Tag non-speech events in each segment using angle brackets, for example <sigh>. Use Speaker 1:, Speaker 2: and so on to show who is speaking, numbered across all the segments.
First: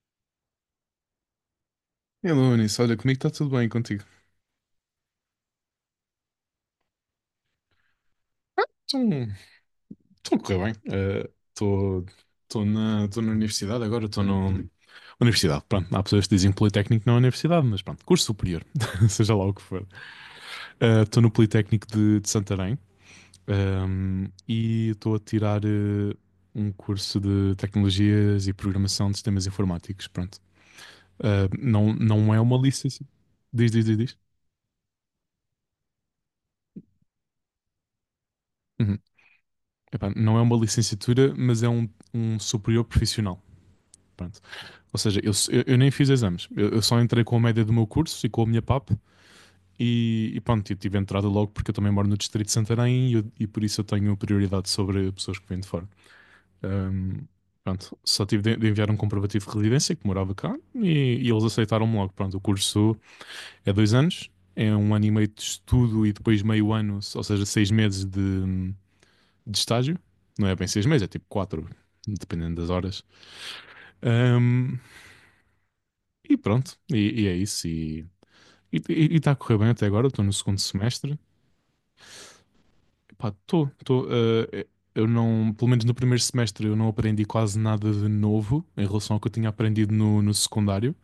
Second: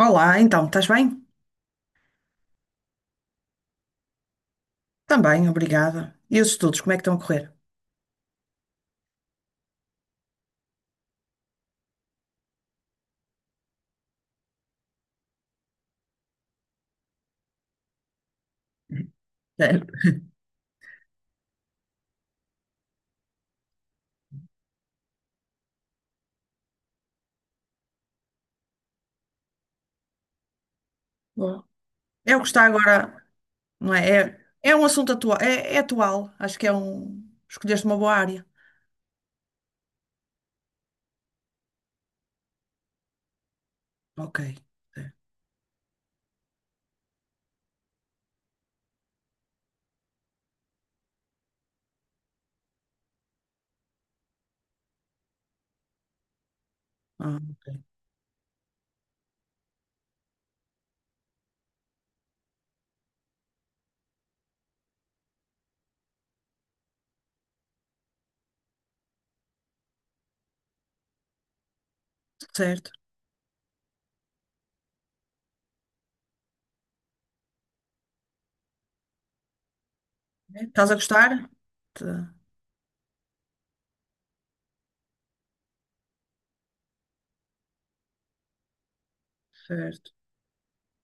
Speaker 1: Olá, então, estás bem?
Speaker 2: Hello, Anísio. Olha, comigo está tudo bem, contigo?
Speaker 1: Também, obrigada. E os estudos, como é que estão a correr?
Speaker 2: Estou estou a correr bem. Estou estou na universidade agora, estou na universidade. Pronto, há pessoas que dizem Politécnico não é universidade, mas pronto, curso superior, <laughs> seja lá o que
Speaker 1: É,
Speaker 2: for. Estou no Politécnico de Santarém, e estou a tirar um curso de Tecnologias e Programação de Sistemas Informáticos. Pronto. Eh,
Speaker 1: boa.
Speaker 2: não
Speaker 1: É
Speaker 2: é
Speaker 1: o que
Speaker 2: uma
Speaker 1: está
Speaker 2: licença.
Speaker 1: agora,
Speaker 2: Diz, diz,
Speaker 1: não
Speaker 2: diz, diz.
Speaker 1: é? É, é um assunto atual, é atual, acho que é um. Escolheste uma boa área.
Speaker 2: Uhum. Epá, não é uma licenciatura, mas é um superior profissional. Pronto.
Speaker 1: Ok.
Speaker 2: Ou
Speaker 1: É.
Speaker 2: seja, eu nem fiz exames. Eu só entrei com a média do meu curso e com a minha PAP e pronto, eu tive entrada logo porque eu também moro no Distrito de Santarém e, e por isso eu tenho prioridade sobre pessoas que vêm de fora. Ahm,
Speaker 1: Ah, ok.
Speaker 2: pronto, só tive de enviar um comprovativo de residência que morava cá e eles aceitaram-me logo. Pronto, o curso é dois anos, é um ano e meio de estudo e depois meio ano, ou seja, seis meses de estágio. Não é bem seis meses, é tipo quatro, dependendo das
Speaker 1: Certo.
Speaker 2: horas. Ahm, e pronto, e é isso. E está a correr bem até agora, estou no segundo
Speaker 1: É, estás a
Speaker 2: semestre.
Speaker 1: gostar? Tá.
Speaker 2: Pá, estou, estou. Eh, eu não, Pelo menos no primeiro semestre, eu não aprendi quase nada de novo em relação ao que eu tinha aprendido
Speaker 1: Certo.
Speaker 2: no secundário.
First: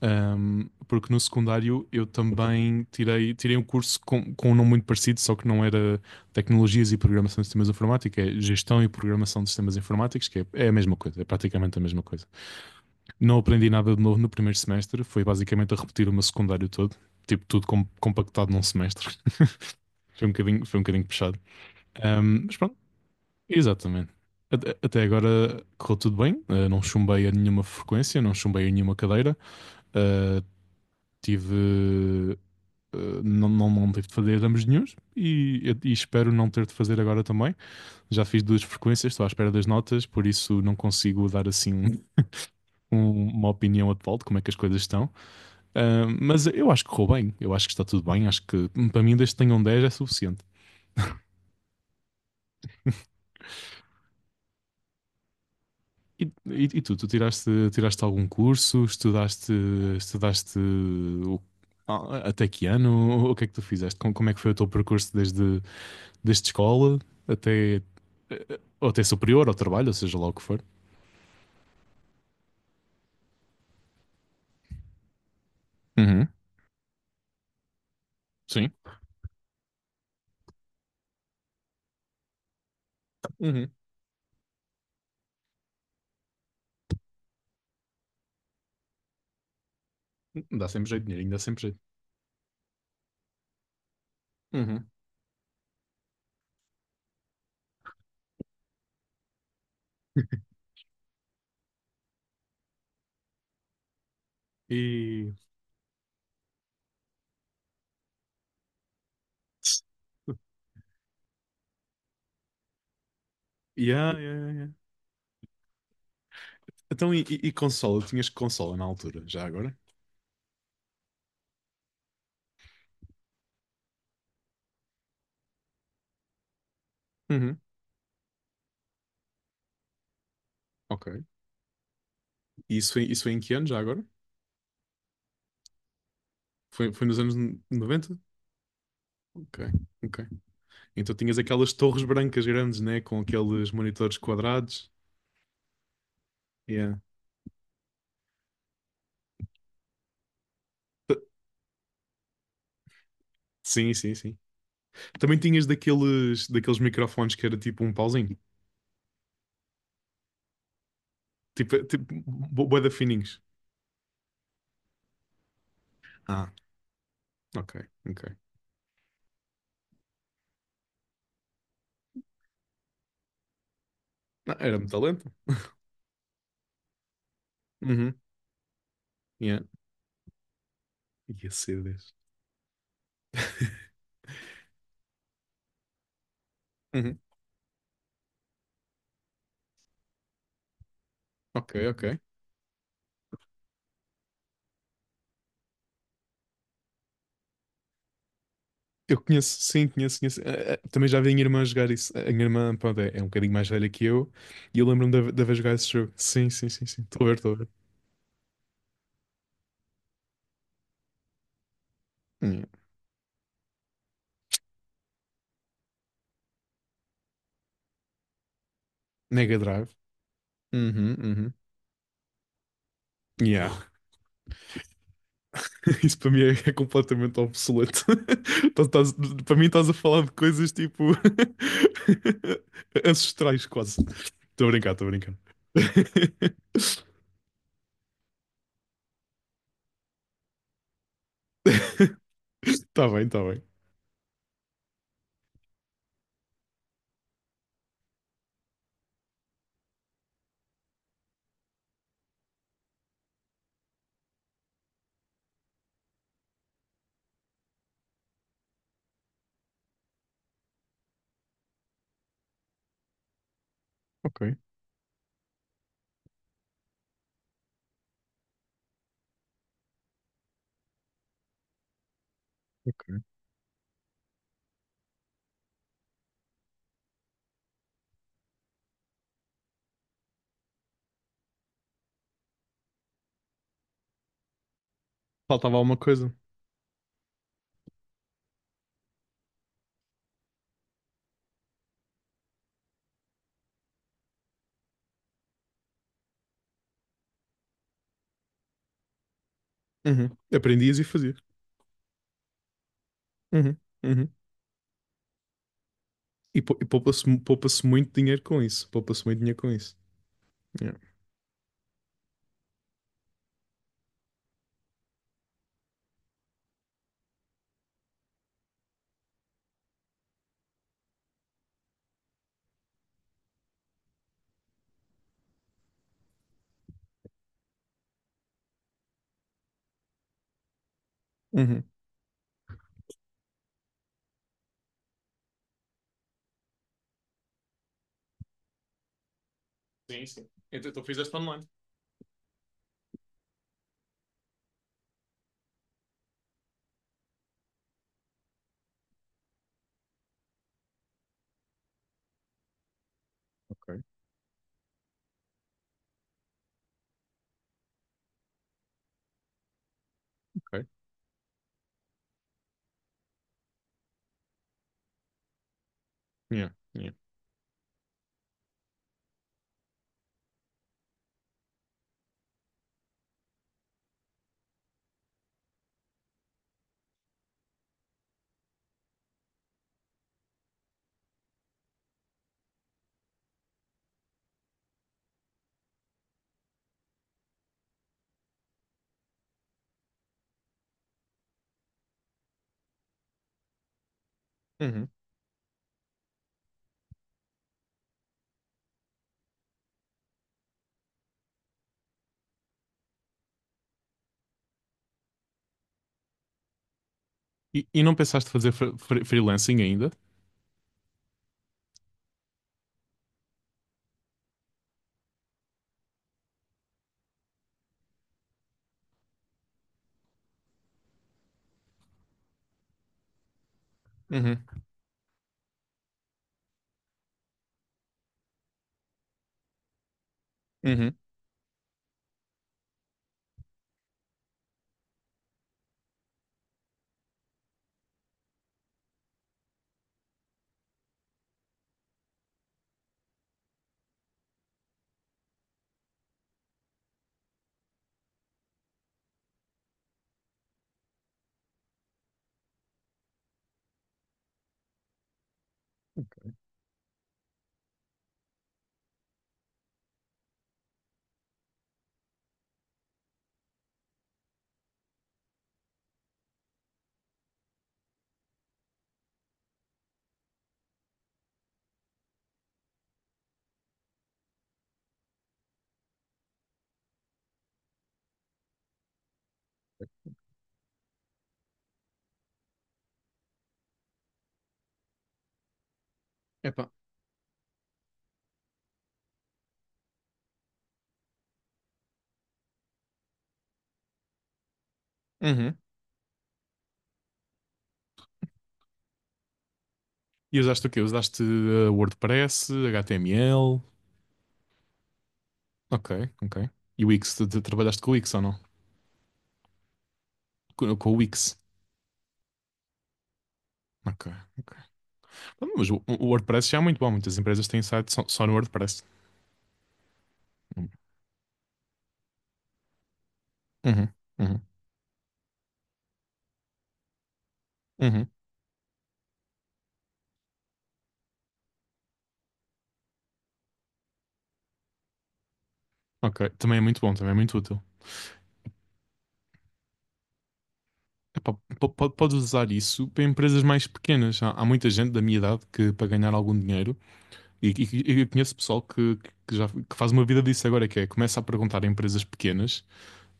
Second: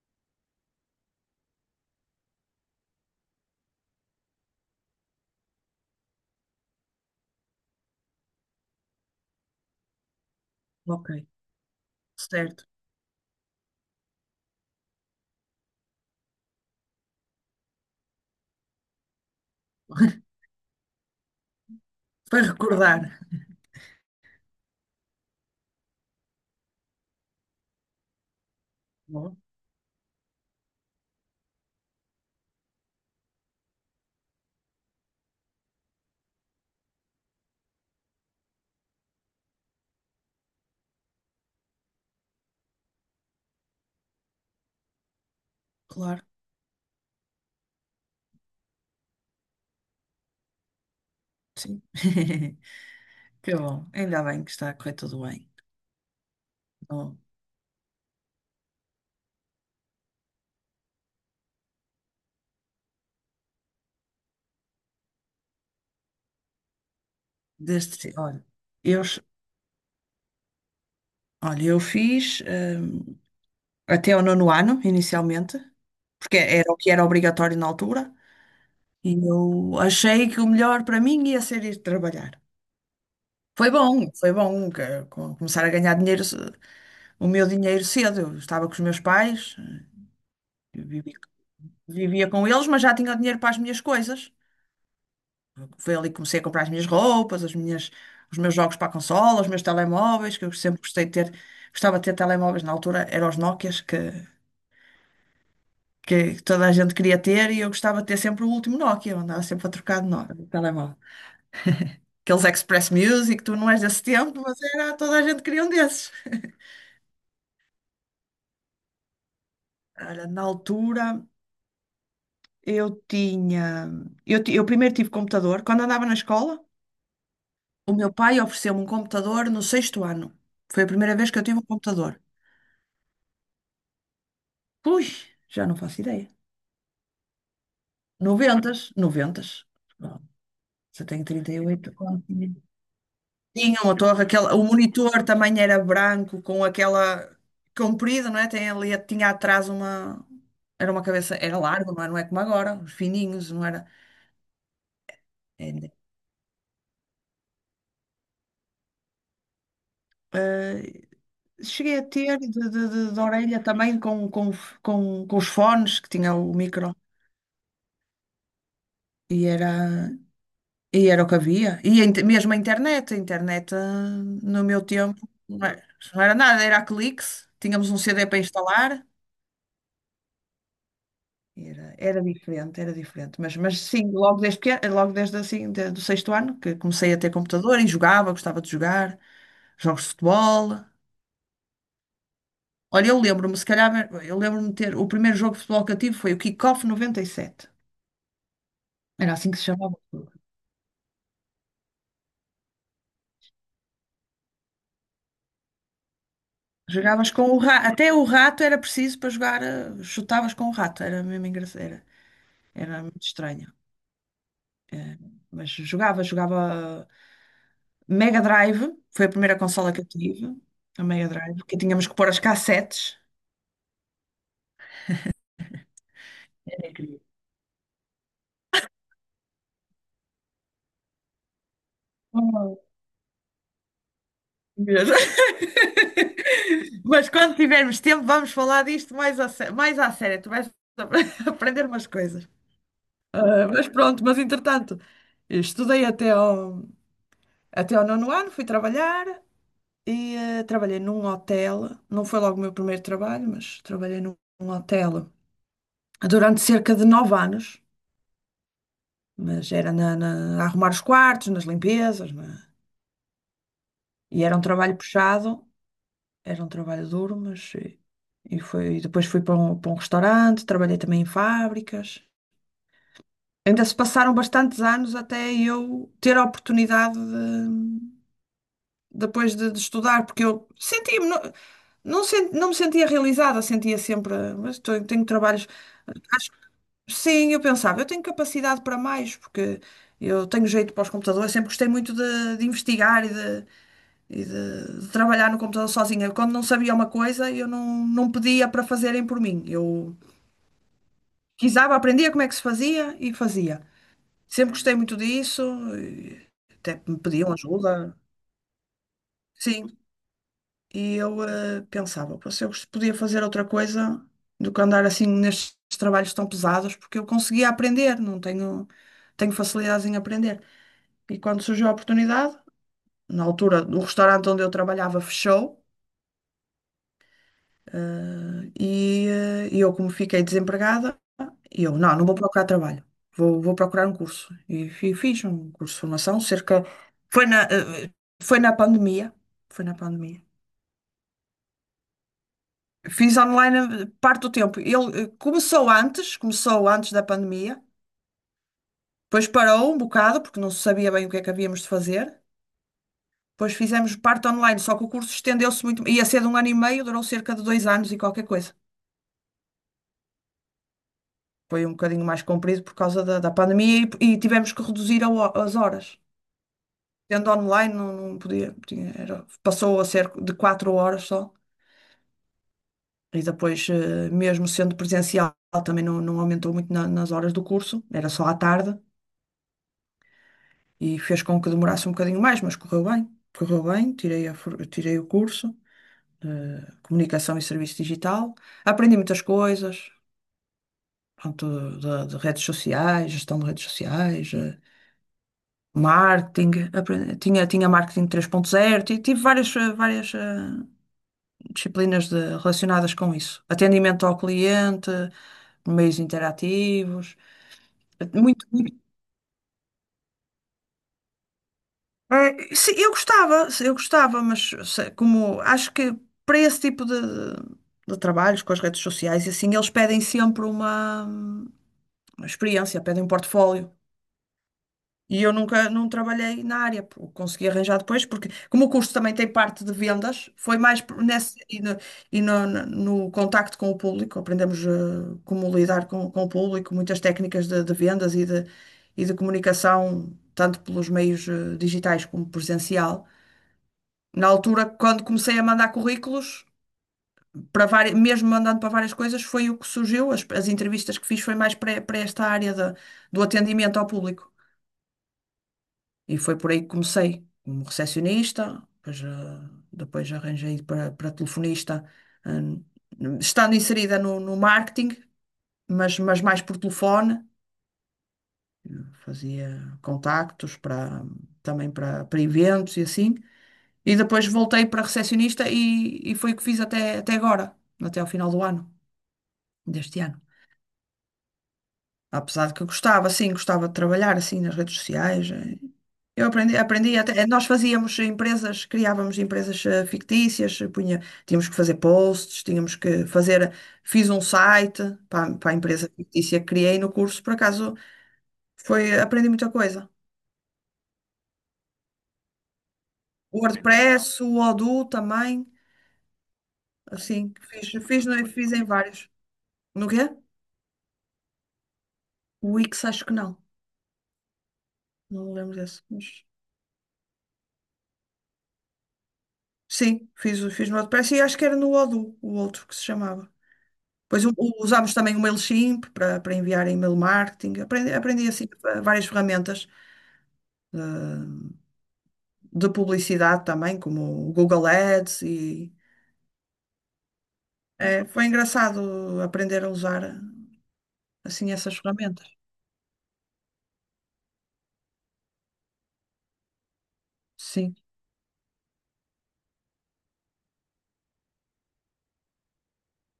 Speaker 2: Porque no secundário eu também tirei um curso com um nome muito parecido, só que não era Tecnologias e Programação de Sistemas Informáticos, é Gestão e Programação de Sistemas Informáticos, é a mesma
Speaker 1: Ok.
Speaker 2: coisa, é praticamente a mesma coisa.
Speaker 1: Certo.
Speaker 2: Não aprendi nada de novo no primeiro semestre, foi basicamente a repetir o meu secundário todo, tipo tudo compactado num semestre.
Speaker 1: <laughs>
Speaker 2: Foi um bocadinho puxado.
Speaker 1: Para
Speaker 2: Mas pronto,
Speaker 1: recordar.
Speaker 2: exatamente. Até agora correu tudo bem. Ah, não chumbei a nenhuma frequência, não chumbei a nenhuma
Speaker 1: Bom,
Speaker 2: cadeira. Ah, tive. Ah, não tive de fazer exames nenhuns e espero não ter de fazer agora também. Já fiz duas frequências, estou à espera das notas, por isso não consigo dar assim uma opinião atual de como é que as coisas estão. Ah,
Speaker 1: claro,
Speaker 2: mas eu acho que correu bem, eu acho que está tudo bem. Acho que para mim, desde que tenham 10 é suficiente.
Speaker 1: sim. <laughs> Que bom, ainda bem que está a correr tudo bem.
Speaker 2: E tu, tu
Speaker 1: Bom,
Speaker 2: tiraste, tiraste algum curso? Estudaste, estudaste o- até que ano? O que é que tu fizeste? Como, como é que foi o teu percurso desde escola até,
Speaker 1: olha,
Speaker 2: ou
Speaker 1: eu,
Speaker 2: até superior, ao trabalho, ou seja lá o que for?
Speaker 1: eu fiz. Até ao nono ano, inicialmente,
Speaker 2: Uhum.
Speaker 1: porque era o que era obrigatório na altura,
Speaker 2: Sim.
Speaker 1: e eu achei que o melhor para mim ia ser ir trabalhar.
Speaker 2: Uhum.
Speaker 1: Foi bom começar a ganhar dinheiro, o meu dinheiro cedo. Eu estava com os meus pais,
Speaker 2: Dá
Speaker 1: eu
Speaker 2: sempre jeito, dinheirinho, dá sempre jeito.
Speaker 1: vivia com eles, mas já tinha o dinheiro para as minhas coisas.
Speaker 2: Uhum.
Speaker 1: Foi ali que comecei a comprar as minhas roupas, os meus jogos para a consola, os meus telemóveis, que eu sempre gostei de ter. Gostava de ter telemóveis na altura, eram os Nokias que
Speaker 2: E.
Speaker 1: que toda a gente queria ter, e eu gostava de ter sempre o último Nokia, eu andava sempre a trocar de Nokia, de telemóvel. Aqueles Express Music, tu não és desse
Speaker 2: Yeah, yeah,
Speaker 1: tempo,
Speaker 2: yeah,
Speaker 1: mas
Speaker 2: yeah.
Speaker 1: era, toda a gente queria um desses.
Speaker 2: Então, e consola? Tinhas consola na altura, já agora?
Speaker 1: Olha, na altura eu tinha, eu, ti- eu primeiro tive computador, quando andava na escola,
Speaker 2: Uhum.
Speaker 1: o meu pai ofereceu-me um computador no sexto ano. Foi a
Speaker 2: Ok.
Speaker 1: primeira vez que eu tive um computador.
Speaker 2: Isso foi em que ano, já agora?
Speaker 1: Ui, já não faço ideia.
Speaker 2: Foi, foi nos anos noventa.
Speaker 1: Noventas,
Speaker 2: Ok,
Speaker 1: noventas. Bom,
Speaker 2: ok.
Speaker 1: já
Speaker 2: Então
Speaker 1: tenho
Speaker 2: tinhas aquelas
Speaker 1: 38.
Speaker 2: torres brancas grandes, né? Com aqueles
Speaker 1: Tinham a
Speaker 2: monitores
Speaker 1: torre, aquela, o
Speaker 2: quadrados.
Speaker 1: monitor também era branco, com
Speaker 2: Yeah.
Speaker 1: aquela comprida, não é? Tem ali, tinha atrás uma. Era uma
Speaker 2: T-
Speaker 1: cabeça, era largo, não é? Não é como agora, os fininhos, não era?
Speaker 2: Sim, sim, sim. Também
Speaker 1: É,
Speaker 2: tinhas
Speaker 1: ainda.
Speaker 2: daqueles microfones que era tipo um pauzinho.
Speaker 1: Eh,
Speaker 2: Tipo,
Speaker 1: Cheguei a
Speaker 2: tipo
Speaker 1: ter de,
Speaker 2: bo-
Speaker 1: de,
Speaker 2: bué da
Speaker 1: de- de
Speaker 2: fininhos.
Speaker 1: orelha também, com os fones que tinha
Speaker 2: Ah,
Speaker 1: o micro,
Speaker 2: ok, ok.
Speaker 1: e era, e era o que havia. E mesmo a internet,
Speaker 2: Não,
Speaker 1: no
Speaker 2: era
Speaker 1: meu
Speaker 2: muito
Speaker 1: tempo
Speaker 2: talento.
Speaker 1: não era, não era nada, era a cliques, tínhamos um
Speaker 2: Uhum,
Speaker 1: CD para instalar.
Speaker 2: yeah. E a
Speaker 1: Era,
Speaker 2: CDs.
Speaker 1: era diferente, era diferente. Mas sim, logo desde, pequeno, logo desde assim, de- do sexto ano, que comecei a
Speaker 2: Uhum,
Speaker 1: ter computador e jogava, gostava de jogar jogos de futebol.
Speaker 2: ok, ok.
Speaker 1: Olha, se calhar, eu lembro-me de ter, o primeiro jogo de futebol que eu tive foi o Kickoff 97.
Speaker 2: Eu
Speaker 1: Era assim
Speaker 2: conheço,
Speaker 1: que se
Speaker 2: sim,
Speaker 1: chamava.
Speaker 2: conheço, conheço. Eh, eh, também já vi a minha irmã jogar isso. A minha irmã, pronto, é um bocadinho mais velha que eu. E eu lembro-me de haver jogado esse jogo. Sim, sim, sim, sim. Estou a
Speaker 1: Jogavas
Speaker 2: ver,
Speaker 1: com
Speaker 2: estou a
Speaker 1: o
Speaker 2: ver.
Speaker 1: rato, até o rato era preciso para jogar, chutavas com o rato, era mesmo engraçado, era,
Speaker 2: Yeah.
Speaker 1: era muito estranho. Eh, Mas jogava, jogava. Mega Drive, foi a
Speaker 2: Mega
Speaker 1: primeira
Speaker 2: Drive.
Speaker 1: consola que eu tive, a
Speaker 2: Uhum,
Speaker 1: Mega
Speaker 2: uhum.
Speaker 1: Drive, que tínhamos que pôr as cassetes.
Speaker 2: Yeah. <laughs> Isso para mim é
Speaker 1: Era incrível.
Speaker 2: completamente
Speaker 1: <laughs>
Speaker 2: obsoleto. <laughs> Tá- tás- Para mim estás a falar de coisas tipo
Speaker 1: Oh,
Speaker 2: <laughs> ancestrais quase. Estou a brincar,
Speaker 1: meu
Speaker 2: estou
Speaker 1: Deus.
Speaker 2: a brincar. <laughs>
Speaker 1: <laughs> Mas quando tivermos tempo, vamos falar disto mais mais à sério. Tu vais <laughs> aprender umas coisas.
Speaker 2: Está bem, está bem.
Speaker 1: Ah, mas pronto, mas entretanto, estudei até ao nono ano, fui trabalhar e trabalhei num hotel. Não foi logo o meu primeiro trabalho, mas trabalhei num hotel durante cerca de 9 anos. Mas era a arrumar os quartos, nas limpezas
Speaker 2: Ok,
Speaker 1: e era um trabalho puxado, era um trabalho duro, mas e foi, e depois fui para um restaurante, trabalhei também em fábricas.
Speaker 2: ok.
Speaker 1: Ainda se passaram bastantes anos até eu ter a oportunidade de, depois de estudar, porque eu sentia-me, não me sentia realizada, sentia sempre, mas tenho, trabalhos.
Speaker 2: Faltava alguma coisa.
Speaker 1: Acho que sim, eu pensava, eu tenho capacidade para mais, porque eu tenho jeito para os computadores, sempre gostei muito de investigar e de trabalhar no computador sozinha. Quando não sabia uma coisa, eu não pedia para fazerem por mim. Eu
Speaker 2: Uhum. Aprendias e fazias.
Speaker 1: aprendia como é que se fazia e
Speaker 2: Uhum,
Speaker 1: fazia.
Speaker 2: uhum.
Speaker 1: Sempre gostei muito disso, e
Speaker 2: E, pou- e
Speaker 1: até me
Speaker 2: poupa-se
Speaker 1: pediam
Speaker 2: poupa-se muito
Speaker 1: ajuda.
Speaker 2: dinheiro com isso. Poupa-se muito dinheiro com
Speaker 1: Sim,
Speaker 2: isso. Yeah.
Speaker 1: e eu pensava, "Pô, se eu gost- podia fazer outra coisa do que andar assim nestes trabalhos tão pesados, porque eu conseguia aprender, não tenho, tenho facilidades em aprender. E quando surgiu a oportunidade, na altura, o restaurante onde eu trabalhava fechou, e eu, como fiquei desempregada,
Speaker 2: Uhum.
Speaker 1: e eu, não vou procurar trabalho, vou procurar um curso. E fiz um curso de formação, cerca. Foi na, eh, eh, foi na pandemia. Foi na
Speaker 2: Sim,
Speaker 1: pandemia.
Speaker 2: sim. Então tu fizeste online.
Speaker 1: Fiz online parte do tempo. Ele começou antes, da pandemia, depois parou um bocado, porque não se sabia bem o que é que havíamos de fazer. Depois
Speaker 2: Ok,
Speaker 1: fizemos parte online, só que o curso estendeu-se muito. Ia ser de um ano e meio, durou cerca de 2 anos e qualquer coisa.
Speaker 2: ok.
Speaker 1: Foi um bocadinho mais comprido por causa da pandemia, e tivemos que reduzir as horas.
Speaker 2: Yeah, yeah.
Speaker 1: Sendo online, não podia, passou a ser de 4 horas só. E depois, mesmo sendo presencial, também não aumentou muito nas horas do curso, era só à tarde, e fez com que demorasse um bocadinho mais, mas correu bem. Correu bem, tirei o curso, Comunicação e Serviço Digital. Aprendi muitas coisas, pronto, de redes sociais, gestão de redes sociais,
Speaker 2: Uhum.
Speaker 1: marketing, tinha marketing 3.0 tive várias disciplinas relacionadas com isso. Atendimento ao cliente, meios interativos,
Speaker 2: E não pensaste
Speaker 1: muito.
Speaker 2: fazer
Speaker 1: muito-
Speaker 2: freelancing ainda?
Speaker 1: é, sim, eu gostava, mas como acho que para esse tipo de trabalhos com as redes sociais, e assim, eles pedem sempre uma experiência, pedem um portfólio. E eu nunca não trabalhei na área, pô, consegui arranjar depois, porque como o curso também tem parte de vendas, foi mais
Speaker 2: Uhum.
Speaker 1: nesse no contacto com o público, aprendemos como lidar com o público, muitas técnicas de vendas e de comunicação, tanto pelos meios digitais como presencial. Na altura, quando comecei a mandar currículos, para várias, mesmo mandando para várias coisas, foi o que surgiu, as entrevistas que fiz foi mais para, esta área do atendimento ao público. E foi por aí que comecei, como recepcionista, depois, depois arranjei para telefonista, ah, estando inserida no marketing, mas mais por telefone. Eu fazia contactos também para eventos e assim. E depois voltei para recepcionista e foi o que fiz até agora, até ao final do ano, deste ano. Apesar de que eu gostava, sim, gostava de trabalhar assim nas redes sociais. Eu aprendi,
Speaker 2: Epá.
Speaker 1: aprendi até, nós fazíamos empresas, criávamos empresas fictícias, punha, tínhamos que fazer posts, tínhamos que fazer, eh, fiz um site para a
Speaker 2: Uhum.
Speaker 1: empresa fictícia que criei no curso, por acaso aprendi muita coisa.
Speaker 2: E usaste o quê? Usaste WordPress,
Speaker 1: O
Speaker 2: HTML.
Speaker 1: WordPress, o Odoo também,
Speaker 2: Ok, ok. E Wix,
Speaker 1: assim,
Speaker 2: tu
Speaker 1: fiz,
Speaker 2: trabalhaste com o
Speaker 1: fiz,
Speaker 2: Wix ou
Speaker 1: no-
Speaker 2: não?
Speaker 1: fiz em vários. No quê?
Speaker 2: Com o Wix.
Speaker 1: O Wix acho que não,
Speaker 2: Ok, ok.
Speaker 1: não me
Speaker 2: Então,
Speaker 1: lembro
Speaker 2: mas
Speaker 1: desse,
Speaker 2: o
Speaker 1: mas
Speaker 2: WordPress já é muito bom. Muitas empresas têm site só, só no WordPress.
Speaker 1: sim, fiz, o-
Speaker 2: Uhum,
Speaker 1: fiz no WordPress e acho que era no Odoo, o outro que se chamava. Pois u-
Speaker 2: uhum,
Speaker 1: u- usámos também o MailChimp para enviar e-mail marketing. Aprendi,
Speaker 2: uhum.
Speaker 1: aprendi assim várias ferramentas de publicidade também, como o Google Ads e
Speaker 2: Ok, também é muito bom, também é muito útil.
Speaker 1: foi engraçado aprender a usar
Speaker 2: Epá,
Speaker 1: assim essas
Speaker 2: podes
Speaker 1: ferramentas.
Speaker 2: usar isso para empresas mais pequenas. Há, há muita gente da minha idade que, para ganhar algum dinheiro,
Speaker 1: Sim,
Speaker 2: e eu conheço pessoal que faz uma vida disso agora, que é começa a perguntar a empresas pequenas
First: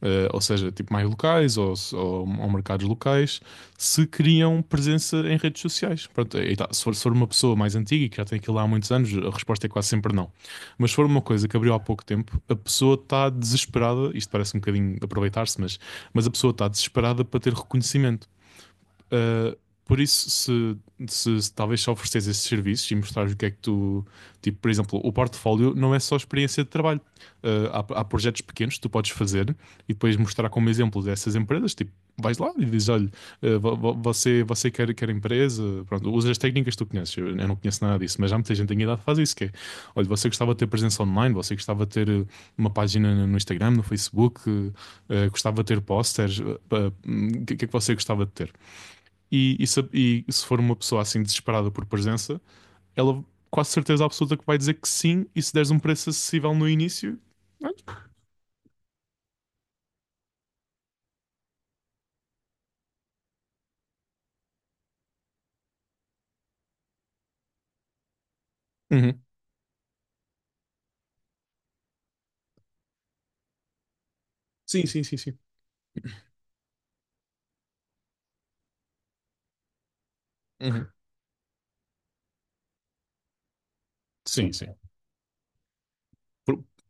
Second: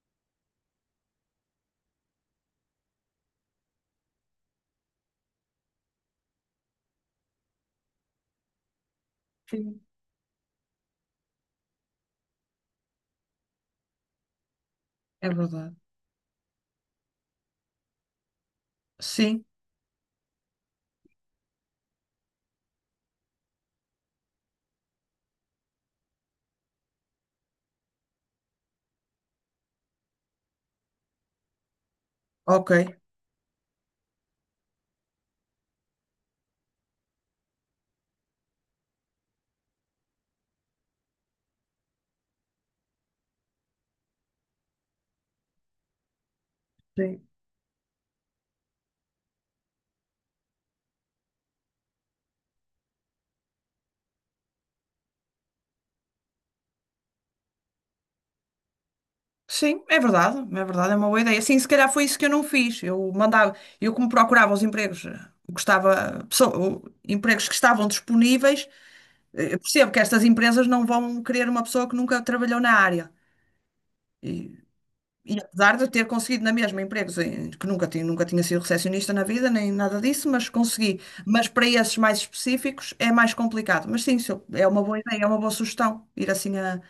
Speaker 2: ou seja, tipo mais locais ou, ou mercados locais, se criam presença em redes sociais. Pronto, aí tá. Se for uma pessoa mais antiga e que já tem aquilo há muitos anos, a resposta é
Speaker 1: sim.
Speaker 2: quase sempre não. Mas se for uma coisa que abriu há pouco tempo, a pessoa está desesperada, isto parece um bocadinho
Speaker 1: É
Speaker 2: aproveitar-se,
Speaker 1: verdade.
Speaker 2: mas a pessoa está desesperada para ter reconhecimento.
Speaker 1: Sim,
Speaker 2: Uh, por isso, se talvez só ofereces esses serviços e mostrares o que é que tu. Tipo, por exemplo, o portfólio não é só experiência de trabalho. Há, há projetos pequenos que tu podes fazer e depois mostrar como exemplo dessas empresas. Tipo, vais lá e
Speaker 1: ok.
Speaker 2: dizes: olha, você quer, quer empresa, pronto, usa as técnicas que tu conheces. Eu não conheço nada disso, mas já muita gente tem idade que faz isso: que é, olha, você gostava de ter presença online, você gostava de ter uma página no Instagram, no Facebook, gostava de ter posters, o
Speaker 1: Sim.
Speaker 2: que é que você gostava de ter? E se for uma pessoa assim desesperada por presença, ela quase certeza absoluta que vai dizer que sim, e se deres um preço acessível no início,
Speaker 1: Sim, é verdade, é verdade, é uma boa ideia. Sim, se calhar foi isso que eu não fiz. Eu como procurava os empregos, empregos que estavam disponíveis.
Speaker 2: uhum.
Speaker 1: Eu percebo que estas empresas não vão querer uma pessoa que nunca trabalhou na área. E,
Speaker 2: Sim, sim, sim, sim.
Speaker 1: e apesar de eu ter conseguido na mesma empregos que nunca tinha sido recepcionista na vida, nem nada disso, mas
Speaker 2: Uhum.
Speaker 1: consegui. Mas para esses mais específicos é mais complicado. Mas sim, se eu-
Speaker 2: Sim,
Speaker 1: é
Speaker 2: sim.
Speaker 1: uma boa ideia, é uma boa sugestão ir assim
Speaker 2: Por-
Speaker 1: a,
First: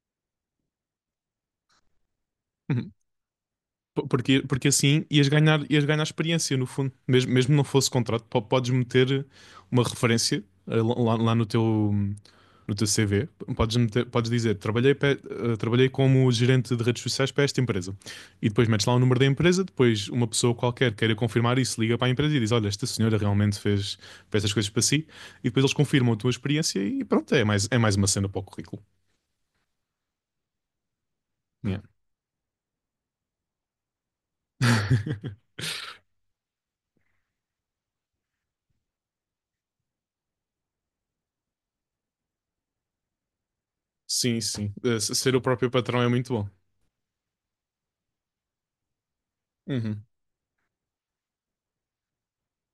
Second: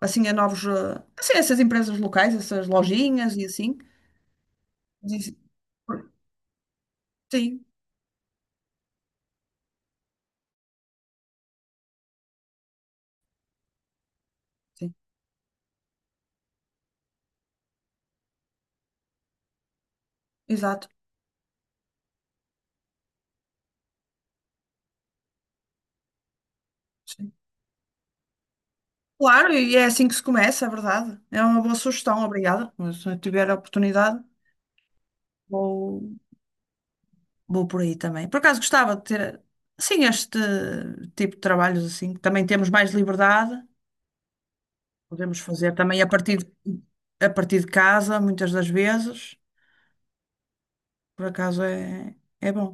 Speaker 1: assim a a essas empresas locais, essas
Speaker 2: uhum.
Speaker 1: lojinhas e assim.
Speaker 2: Porque, porque assim
Speaker 1: Diz-
Speaker 2: ias ganhar experiência, no fundo. Mesmo, mesmo não
Speaker 1: Sim,
Speaker 2: fosse contrato, podes meter uma referência eh, lá, lá no teu, no teu CV. Podes dizer,
Speaker 1: sim,
Speaker 2: trabalhei, trabalhei como gerente de redes sociais para esta empresa. E depois metes lá o número da empresa, depois uma pessoa
Speaker 1: exato.
Speaker 2: qualquer queira confirmar isso, liga para a empresa e diz, olha, esta senhora realmente fez, fez estas coisas para si. E depois eles confirmam a tua experiência e
Speaker 1: Sim.
Speaker 2: pronto, é mais uma cena para o currículo.
Speaker 1: Claro, e é assim que se começa, é verdade. É uma boa
Speaker 2: Yeah.
Speaker 1: sugestão, obrigada. Mas se eu tiver a oportunidade.
Speaker 2: <laughs>
Speaker 1: Vou, Vou, por aí também. Por acaso gostava de ter, sim, este tipo de trabalhos assim, que também temos mais liberdade,
Speaker 2: Sim, sim. Eh, ser o
Speaker 1: podemos
Speaker 2: próprio
Speaker 1: fazer também
Speaker 2: patrão
Speaker 1: a
Speaker 2: é muito
Speaker 1: partir
Speaker 2: bom.
Speaker 1: de, a partir de casa, muitas das vezes.
Speaker 2: Uhum.
Speaker 1: Por acaso é bom,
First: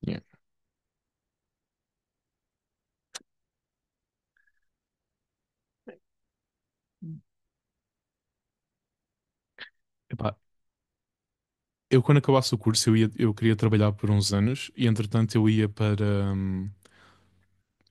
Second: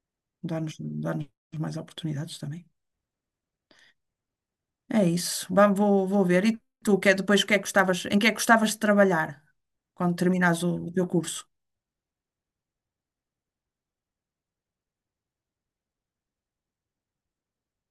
Speaker 2: Yeah.
Speaker 1: dá-nos mais oportunidades também. É isso, vou ver. E tu, que é depois o que é que gostavas, em que é que gostavas de trabalhar quando
Speaker 2: Epá,
Speaker 1: terminares o teu curso?
Speaker 2: eu quando acabasse o curso eu ia, eu queria trabalhar por uns anos e entretanto eu ia para hum,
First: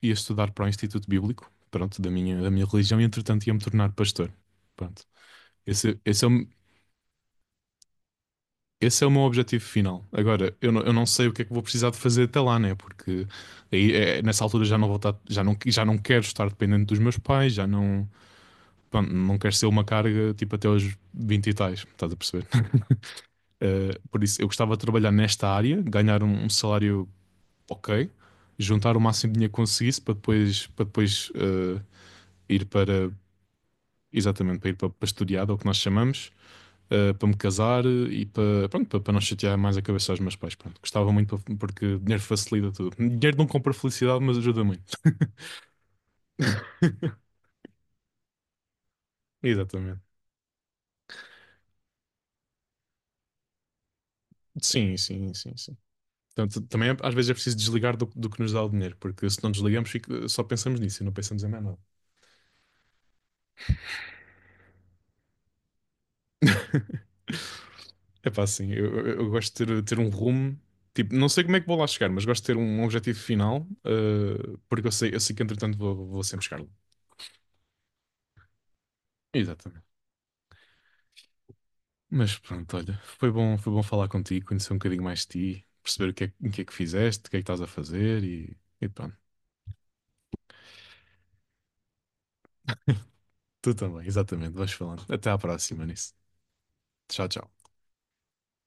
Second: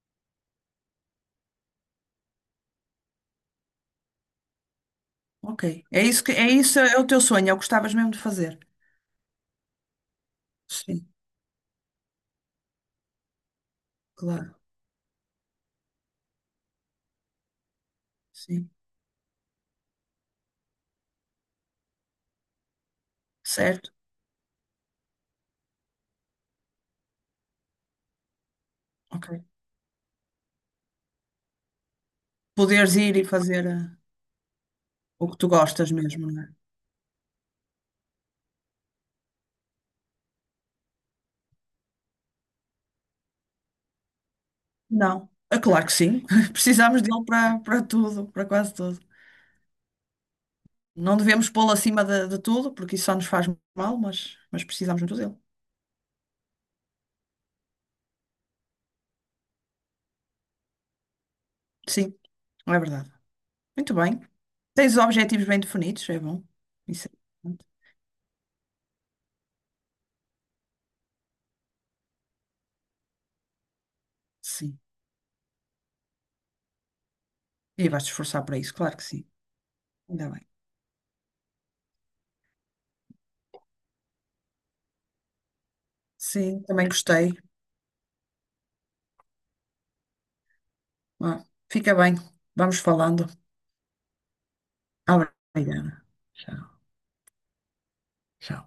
Speaker 2: ia estudar para o Instituto Bíblico, pronto, da da minha religião e entretanto ia me tornar pastor. Pronto.
Speaker 1: Ok,
Speaker 2: Esse, esse é o,
Speaker 1: isso é o teu sonho, é o que gostavas mesmo de fazer.
Speaker 2: esse é o meu objetivo final. Agora, eu não
Speaker 1: Sim,
Speaker 2: sei o que é que vou precisar de fazer até lá, né? Porque aí, é, nessa
Speaker 1: claro,
Speaker 2: altura já não vou estar, já não quero estar dependente dos meus pais, já não,
Speaker 1: sim,
Speaker 2: pronto, não quero ser uma carga tipo até aos 20 e tais, estás a perceber? <laughs>
Speaker 1: certo,
Speaker 2: Eh, por isso, eu gostava de trabalhar nesta área, ganhar um salário ok, juntar o máximo de
Speaker 1: ok.
Speaker 2: dinheiro que conseguisse para depois eh, ir
Speaker 1: Poderes
Speaker 2: para,
Speaker 1: ir e fazer
Speaker 2: exatamente, para ir para, para
Speaker 1: o que tu
Speaker 2: estudar, é o que nós
Speaker 1: gostas mesmo,
Speaker 2: chamamos,
Speaker 1: não é?
Speaker 2: eh, para me casar e para, pronto, para, para não chatear mais a cabeça aos meus pais. Pronto, gostava muito porque dinheiro facilita tudo. Dinheiro não compra felicidade, mas ajuda muito.
Speaker 1: Não. É claro que sim. <laughs> Precisamos dele para, tudo, para quase tudo.
Speaker 2: Exatamente.
Speaker 1: Não devemos pô-lo acima de tudo, porque isso só nos faz mal, mas
Speaker 2: Sim,
Speaker 1: precisamos muito
Speaker 2: sim,
Speaker 1: dele.
Speaker 2: sim, sim. Portanto, também é, às vezes é preciso desligar do, do que nos dá o dinheiro, porque se não desligamos, só pensamos nisso e não pensamos em mais nada.
Speaker 1: Sim, é verdade. Muito bem. Tens os objetivos bem definidos, é bom. Isso é importante.
Speaker 2: É pá, assim, eu gosto de ter, ter um rumo. Tipo, não sei como é que vou lá chegar, mas gosto de ter um objetivo final, eh,
Speaker 1: Sim.
Speaker 2: porque eu sei que entretanto vou, vou sempre chegar lá.
Speaker 1: E vais-te esforçar para isso, claro que sim.
Speaker 2: Exatamente.
Speaker 1: Ainda bem.
Speaker 2: Mas pronto, olha, foi bom falar contigo, conhecer um bocadinho mais de ti, perceber o que é, o que
Speaker 1: Sim,
Speaker 2: é que
Speaker 1: também
Speaker 2: fizeste, o
Speaker 1: gostei.
Speaker 2: que é que estás a fazer e pronto.
Speaker 1: Ah, fica bem. Vamos falando.
Speaker 2: Tu também, exatamente, vais falando. Até à próxima
Speaker 1: Obrigada.
Speaker 2: nisso.
Speaker 1: Tchau.
Speaker 2: Tchau, tchau.
Speaker 1: Tchau.